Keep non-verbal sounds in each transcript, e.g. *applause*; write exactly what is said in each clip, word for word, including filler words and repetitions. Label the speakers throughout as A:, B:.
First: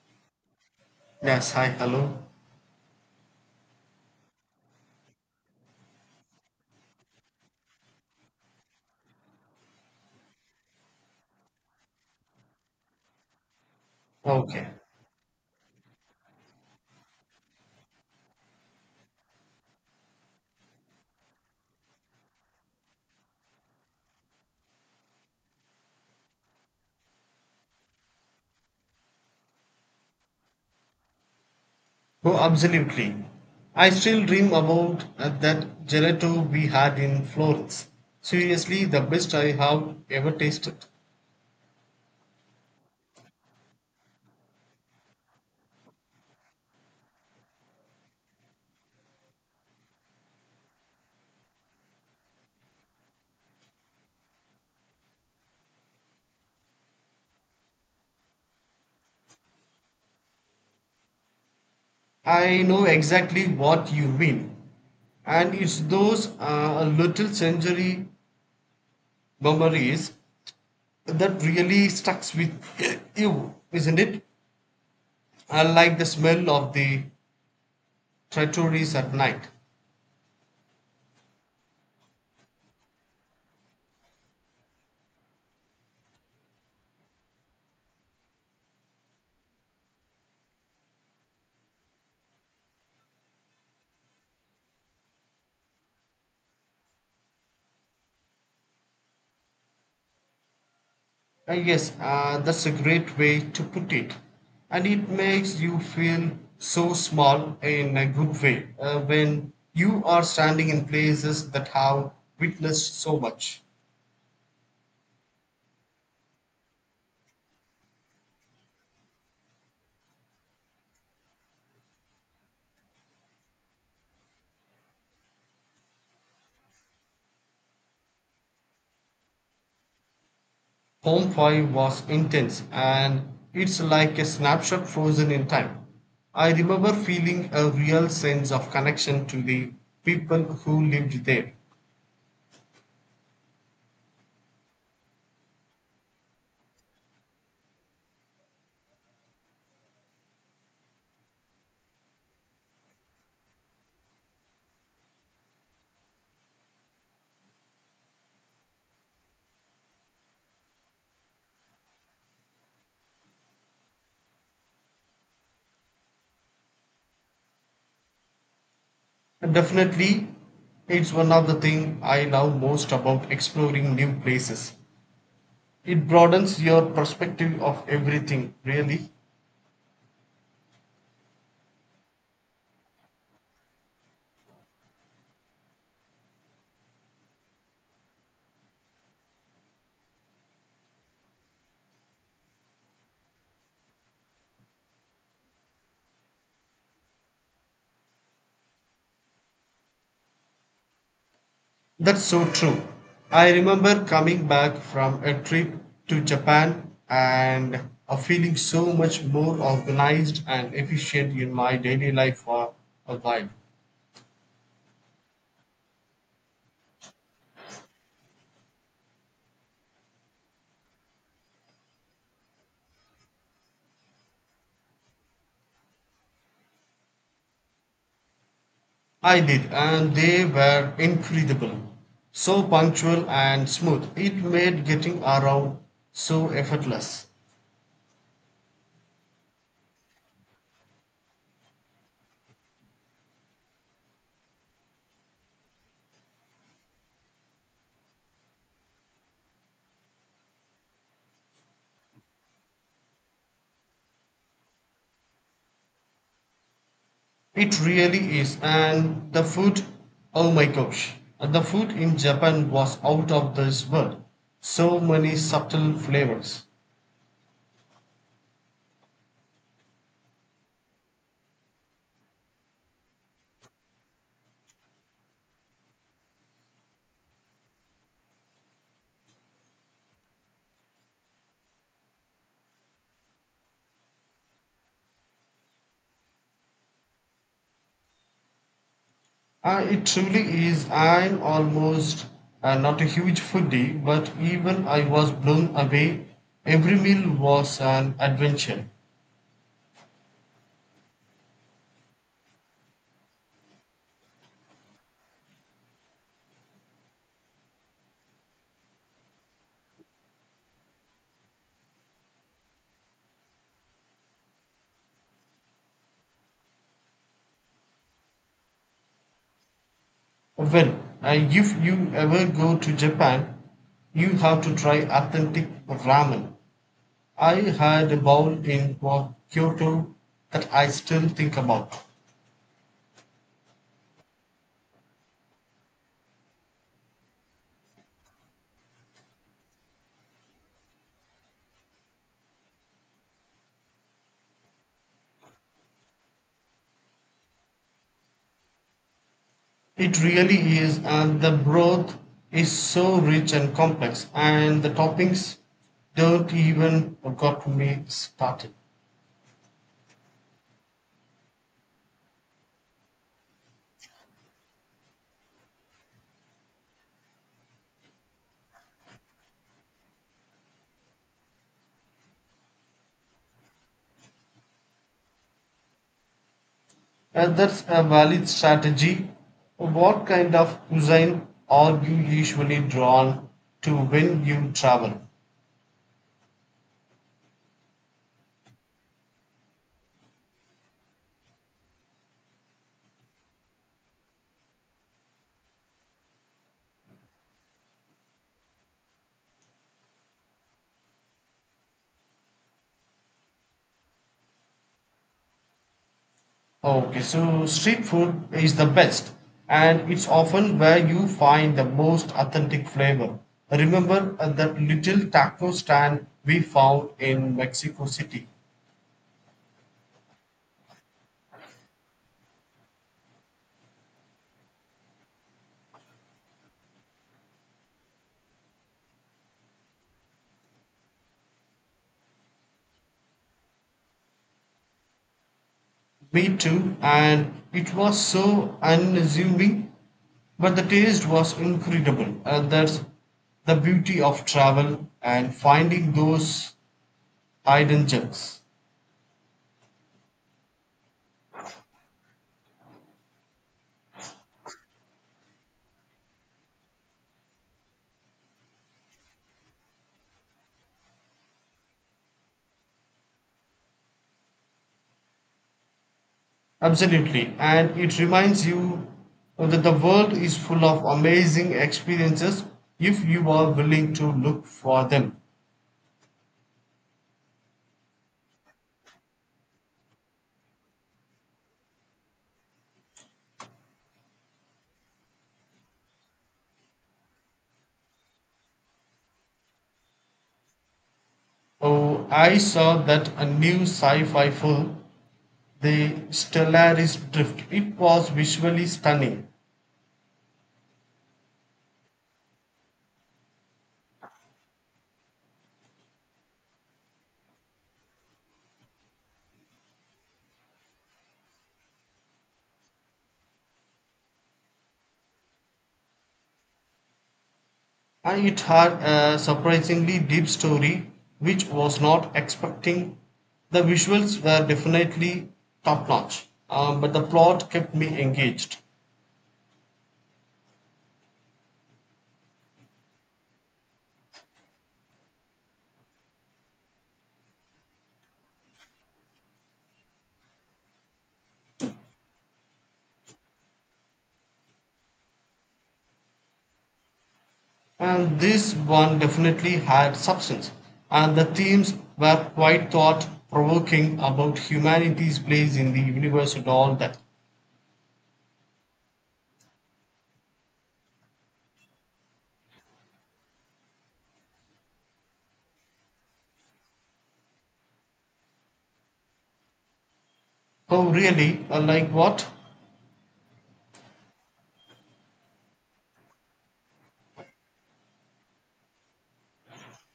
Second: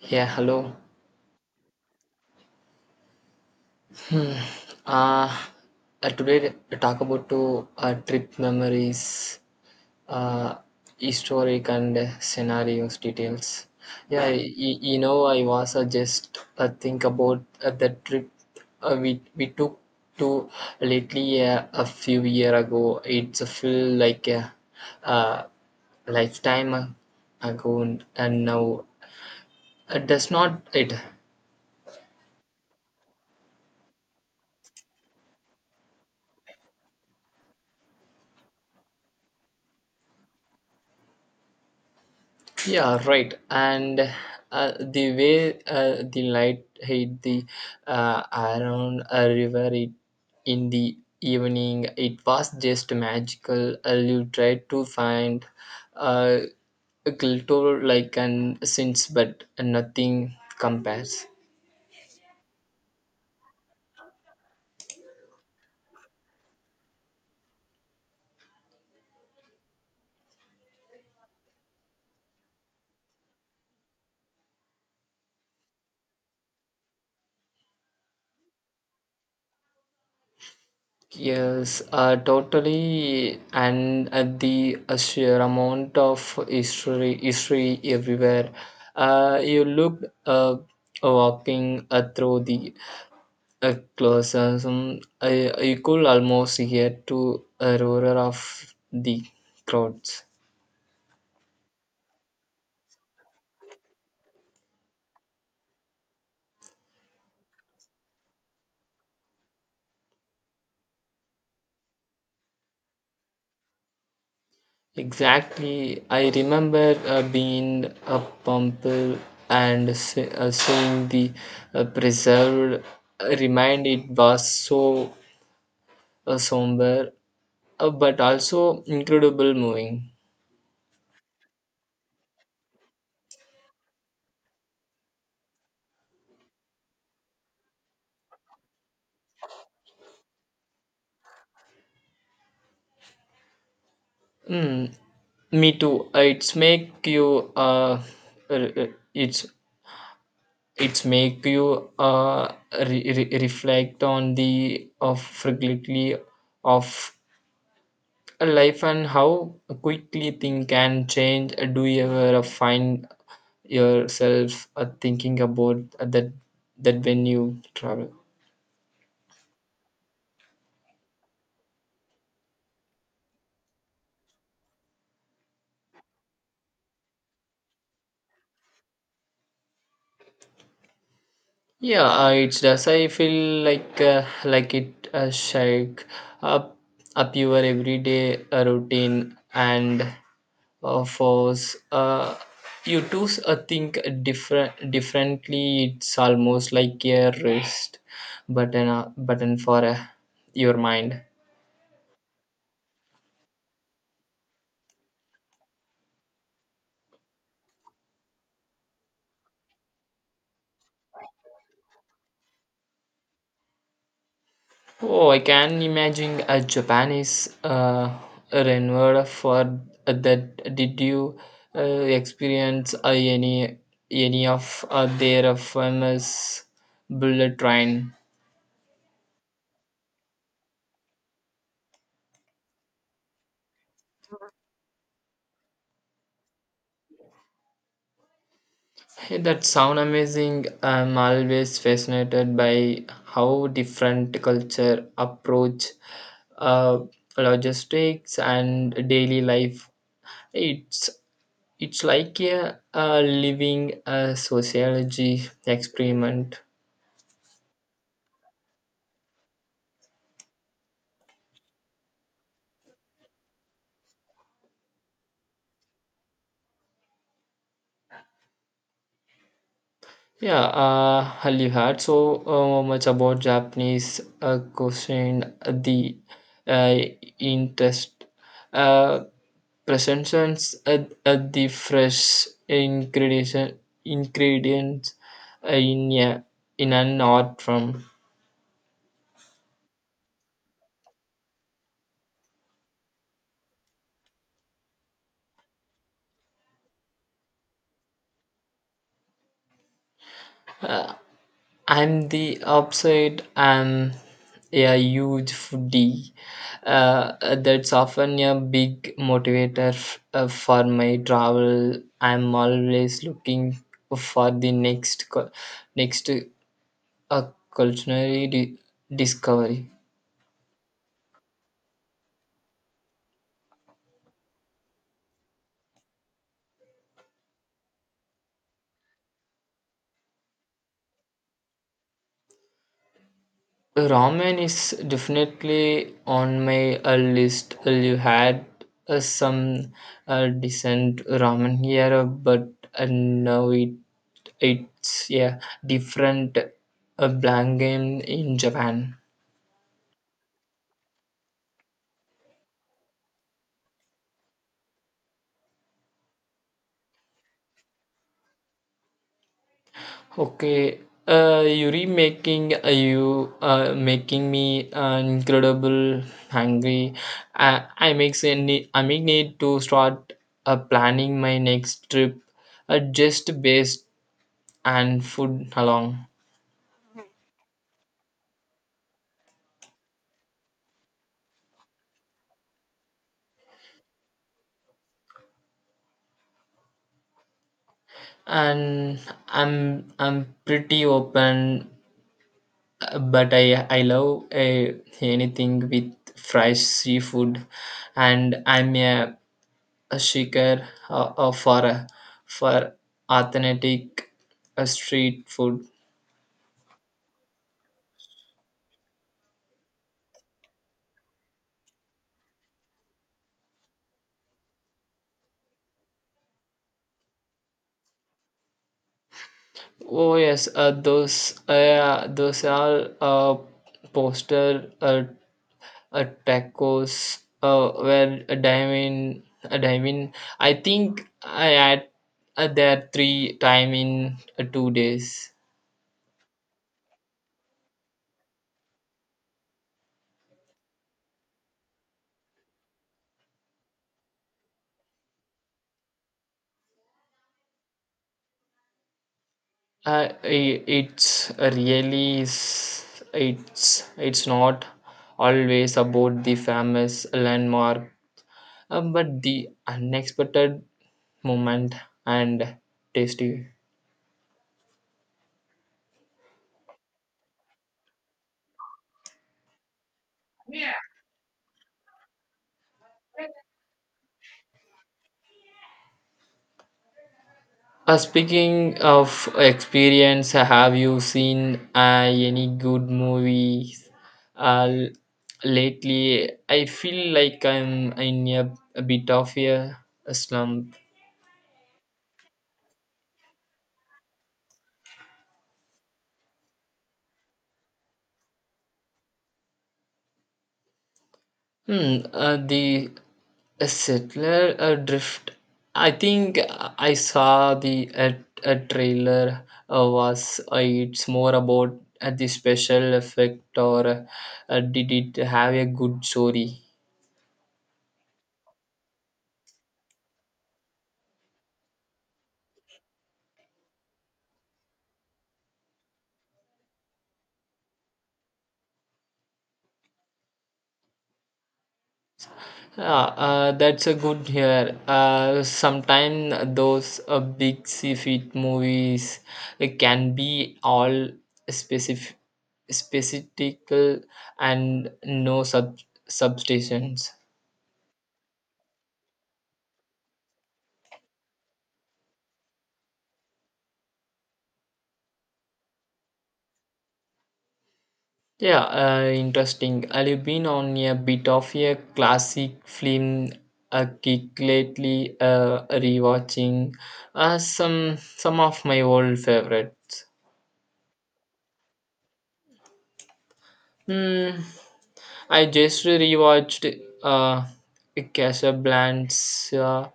A: Yeah, hello.
B: Yes, hi, hello.
A: Uh, uh, today we talk about to uh, trip memories, uh, historic and scenarios details. Yeah,
B: Okay.
A: y- you know, I was uh, just uh, think about uh, the trip uh, we we took to lately uh, a few year ago. It's a feel like a, uh lifetime ago, and now it does not it.
B: Oh, absolutely. I still dream about uh, that gelato we had in Florence. Seriously, the best I have ever tasted.
A: Yeah, right. And uh, the way uh, the light hit the uh, around a river it, in the evening, it was just magical. Uh, you tried to find uh, a glitter like an sense, but nothing compares.
B: I know exactly what you mean. And it's those uh, little century memories that really sticks with *clears throat* you, isn't it? I like the smell of the trattories at night.
A: Yes, uh, totally, and uh, the uh, sheer amount of history, history everywhere. Uh, you look uh, walking uh, through the uh, closets, um, uh, you could almost hear to a roar of the crowds.
B: Uh, yes, uh, that's a great way to put it. And it makes you feel so small in a good way uh, when you are standing in places that have witnessed so much.
A: Exactly, I remember uh, being a pumple and se- uh, seeing the uh, preserved uh, remind. It was so uh, somber, uh, but also incredible moving.
B: Home Five was intense, and it's like a snapshot frozen in time. I remember feeling a real sense of connection to the people who lived there.
A: Mm, me too. Uh, It's make you uh, r- r- it's it's make you uh, re- re- reflect on the of frequently of a life and how quickly things can change. Uh, Do you ever uh, find yourself uh, thinking about uh, that that when you travel?
B: And definitely, it's one of the things I love most about exploring new places. It broadens your perspective of everything, really.
A: Yeah, uh, it does. I feel like uh, like it uh, shake up up your everyday uh, routine and uh, force uh, you to s- uh, think different differently. It's almost like a rest button uh, button for uh, your mind.
B: That's so true. I remember coming back from a trip to Japan and uh, feeling so much more organized and efficient in my daily life for a while.
A: Oh, I can imagine a Japanese uh, renewal for that. Did you uh, experience uh, any any of uh, their famous bullet train?
B: I did, and they were incredible. So punctual and smooth. It made getting around so effortless.
A: Hey, that sound amazing. I'm always fascinated by how different culture approach uh, logistics and daily life. It's It's like a, a living a sociology experiment.
B: It really is, and the food, oh my gosh, the food in Japan was out of this world. So many subtle flavors.
A: Yeah, uh, you heard so uh, much about Japanese uh, question uh, the uh, interest uh, presentations at, at the fresh ingredient, ingredients uh, in a, in an art form.
B: Uh, it truly is. I'm almost uh, not a huge foodie, but even I was blown away. Every meal was an adventure.
A: Uh, I'm the opposite. I'm a huge foodie. Uh, that's often a big motivator f- uh, for my travel. I'm always looking for the next cu- next uh, culinary di- discovery.
B: Well, uh, if you ever go to Japan, you have to try authentic ramen. I had a bowl in Kwa- Kyoto that I still think about.
A: Ramen is definitely on my uh, list. Uh, You had uh, some uh, decent ramen here, uh, but uh, now it it's a different uh, blank game in Japan.
B: It really is, and the broth is so rich and complex, and the toppings don't even got me started.
A: Okay, uh, you remaking uh, you uh, making me uh, incredible hungry. I I makes a need, I make need to start uh, planning my next trip, uh, just based and food along.
B: And that's a valid strategy. What kind of cuisine are you usually drawn to when you travel?
A: And I'm I'm pretty open. Uh, but I I love uh, anything with fresh seafood, and I'm a, a seeker uh, uh, for uh, for authentic uh, street food.
B: Okay, so street food is the best, and it's often where you find the most authentic flavor. Remember uh, that little taco stand we found in Mexico City?
A: Oh yes, uh, those uh, those are uh, poster uh, uh, tacos uh, where a diamond a diamond. I think I had uh, there three time in uh, two days.
B: Me too, and it was so unassuming, but the taste was incredible. And that's the beauty of travel and finding those hidden gems.
A: Uh, i- it's really is it's it's not always about the famous landmark, uh, but the unexpected moment and tasty.
B: Absolutely. And it reminds you that the world is full of amazing experiences if you are willing to look for them.
A: Uh, speaking of experience, have you seen uh, any good movies uh, l- lately? I feel like I'm in a, a bit of a slump.
B: Oh, I saw that a new sci fi film, The Stellaris Drift. It was visually stunning,
A: Hmm, uh, the uh, settler uh, drift. I think uh, I saw the uh, a trailer uh, was uh, it's more about uh, the special effect or uh, uh, did it have a good story?
B: and it had a surprisingly deep story which was not expecting. The visuals were definitely top notch, but the plot kept me engaged.
A: Yeah, uh, that's a good here. Uh, sometimes those uh, big seafood movies uh, can be all specific, specific and no sub substations.
B: And this one definitely had substance, and the themes were quite thought provoking about humanity's place in the universe and all that.
A: Yeah, uh, interesting. I've been on a bit of a classic film a kick lately, uh, rewatching uh, some some of my old favorites.
B: Oh, really? Uh, Like what?
A: Hmm. I just rewatched uh, Casablanca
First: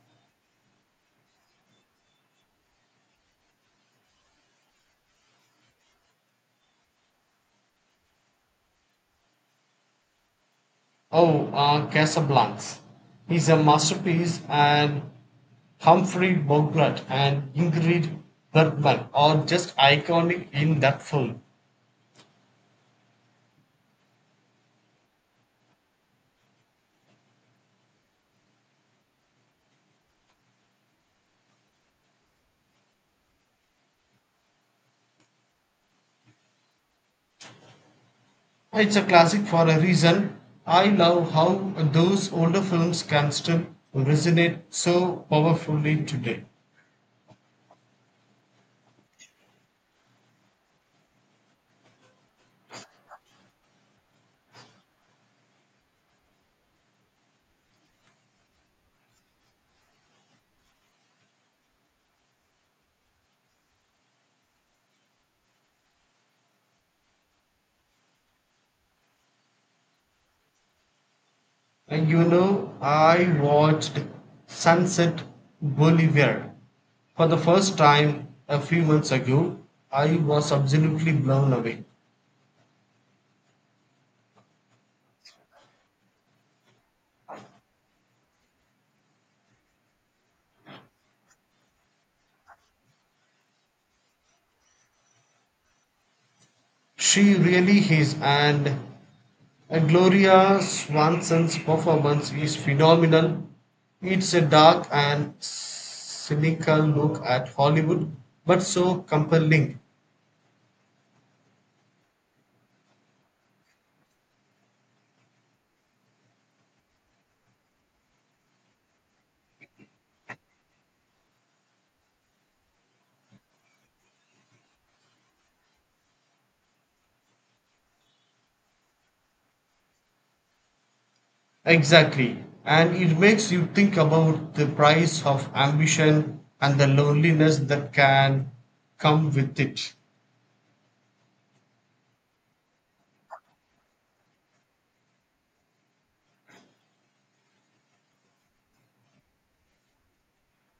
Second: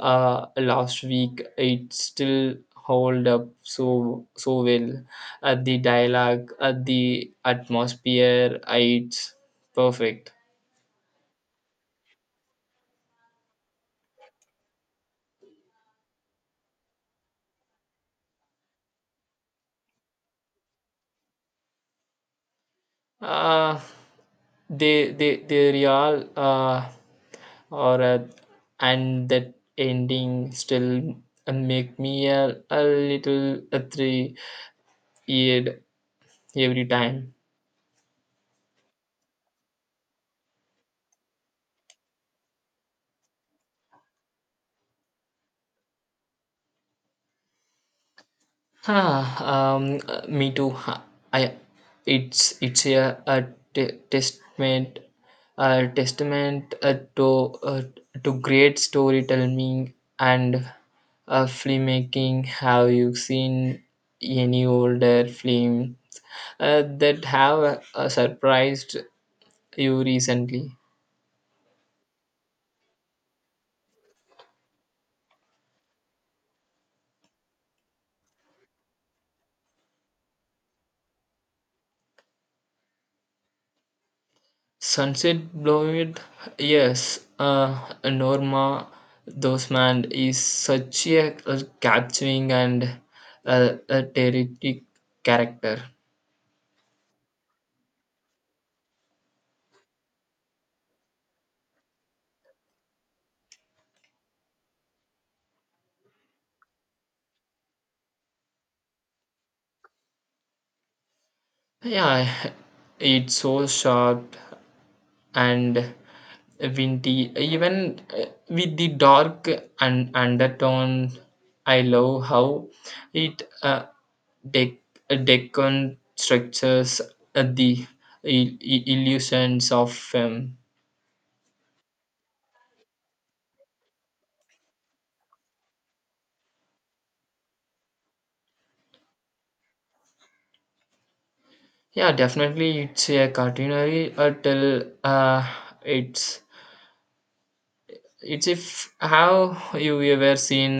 A: uh, last week. It still hold up so so well. Uh, the dialogue, uh, the atmosphere, uh, it's perfect.
B: Oh, uh, Casablanca is a masterpiece, and Humphrey Bogart and Ingrid Bergman are just iconic in that film.
A: Uh, they they they real uh or uh, and that ending still make me a, a little a three year every time.
B: It's a classic for a reason. I love how those older films can still resonate so powerfully today.
A: Huh, um, uh, Me too. Huh, I, it's it's a, a te- testament, a testament uh, to uh, to great storytelling and uh, filmmaking. Have you seen any older film uh, that have uh, surprised you recently?
B: And you know, I watched Sunset Boulevard for the first time a few months ago. I was absolutely blown away.
A: Sunset Blowed, yes, uh, Norma Desmond is such a, a capturing and uh, a terrific character.
B: She really is, and Gloria Swanson's performance is phenomenal. It's a dark and cynical look at Hollywood, but so compelling.
A: Yeah, it's so sharp and windy. Even uh, with the dark and undertone, I love how it uh, dec- deconstructs uh, the i- i- illusions of film.
B: Exactly. And it makes you think about the price of ambition and the loneliness that can come with it.
A: Yeah, definitely it's a culinary uh, tell uh, it's it's if how you ever seen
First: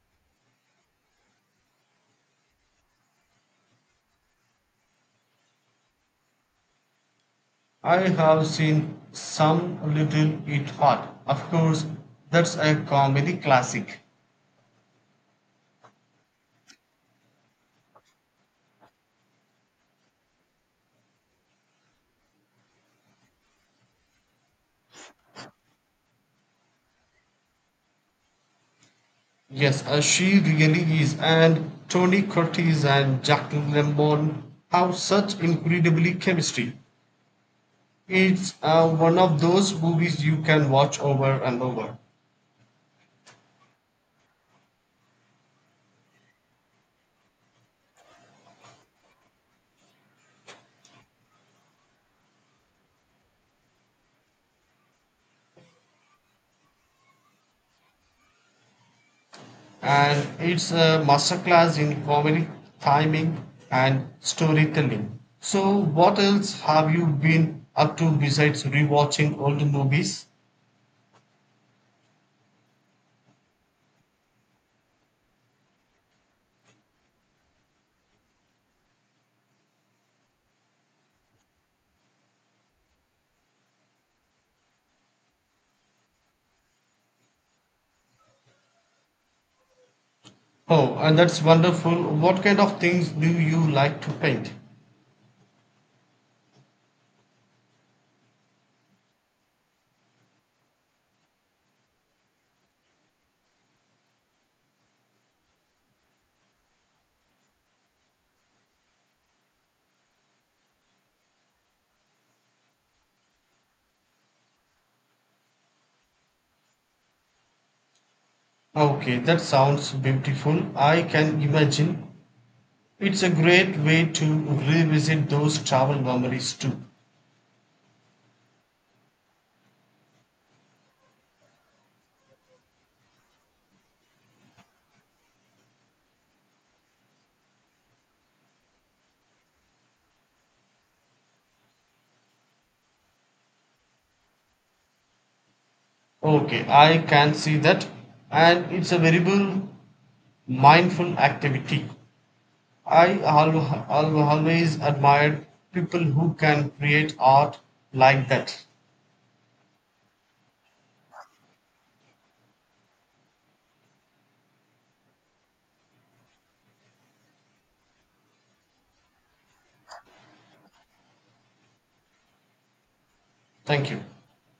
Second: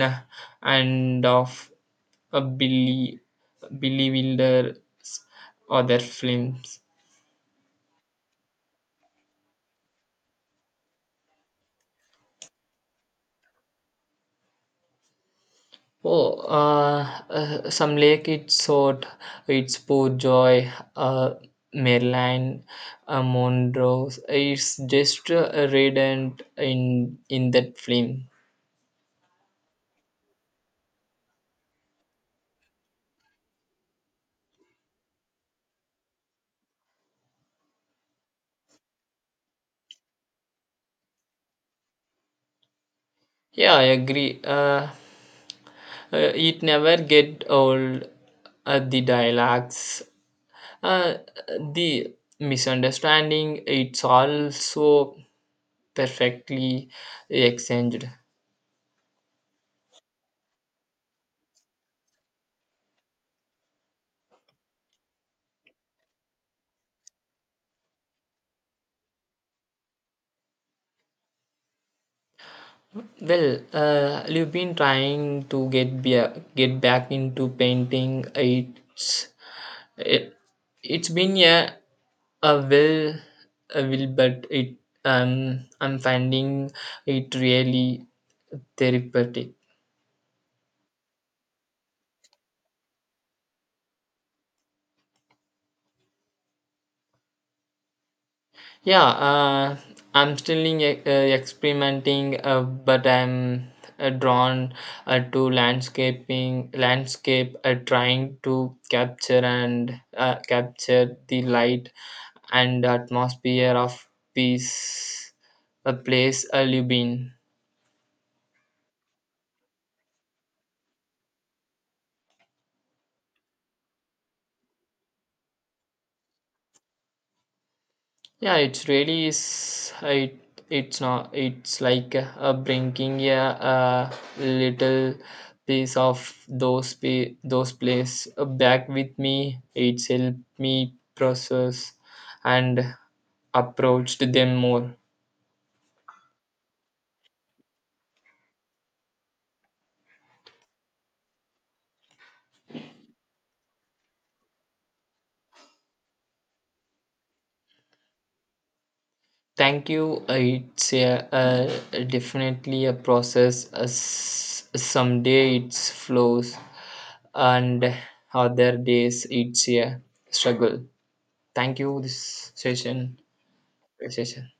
A: and of a Billy Billy Wilder other films.
B: I have seen some little it hot. Of course, that's a comedy classic.
A: Oh, uh, uh, some lake it's sort it's poor joy uh, Maryland uh, Monroe. It's just uh, radiant in in that film.
B: Yes, uh, she really is. And Tony Curtis and Jacqueline Lambon have such incredibly chemistry. It's uh, one of those movies you can watch over and over.
A: Yeah, I agree. Uh, uh, it never get old. Uh, the dialects, uh, the misunderstanding. It's also perfectly exchanged.
B: And it's a masterclass in comedic timing and storytelling. So, what else have you been up to besides rewatching old movies?
A: Well, uh, you've been trying to get be- get back into painting. It's It, it's been a a will a will but it um I'm finding it really therapeutic.
B: Oh, and that's wonderful. What kind of things do you like to paint?
A: Yeah, uh, I'm still in, e- uh, experimenting uh, but I'm uh, drawn uh, to landscaping landscape uh, trying to capture and uh, capture the light and atmosphere of peace a place a live in.
B: Okay, that sounds beautiful. I can imagine. It's a great way to revisit those travel memories too.
A: Yeah, it's really is it, it's not it's like uh, bringing a, a little piece of those pe those place uh, back with me. It's helped me process and approached them more.
B: Okay, I can see that. And it's a very mindful activity. I al- al- always admired people who can create art like that.
A: Thank you. Uh, It's a, a, definitely a process. Uh, s- someday it flows, and other days it's a struggle. Thank you. This session.
B: Thank you.
A: Conversation.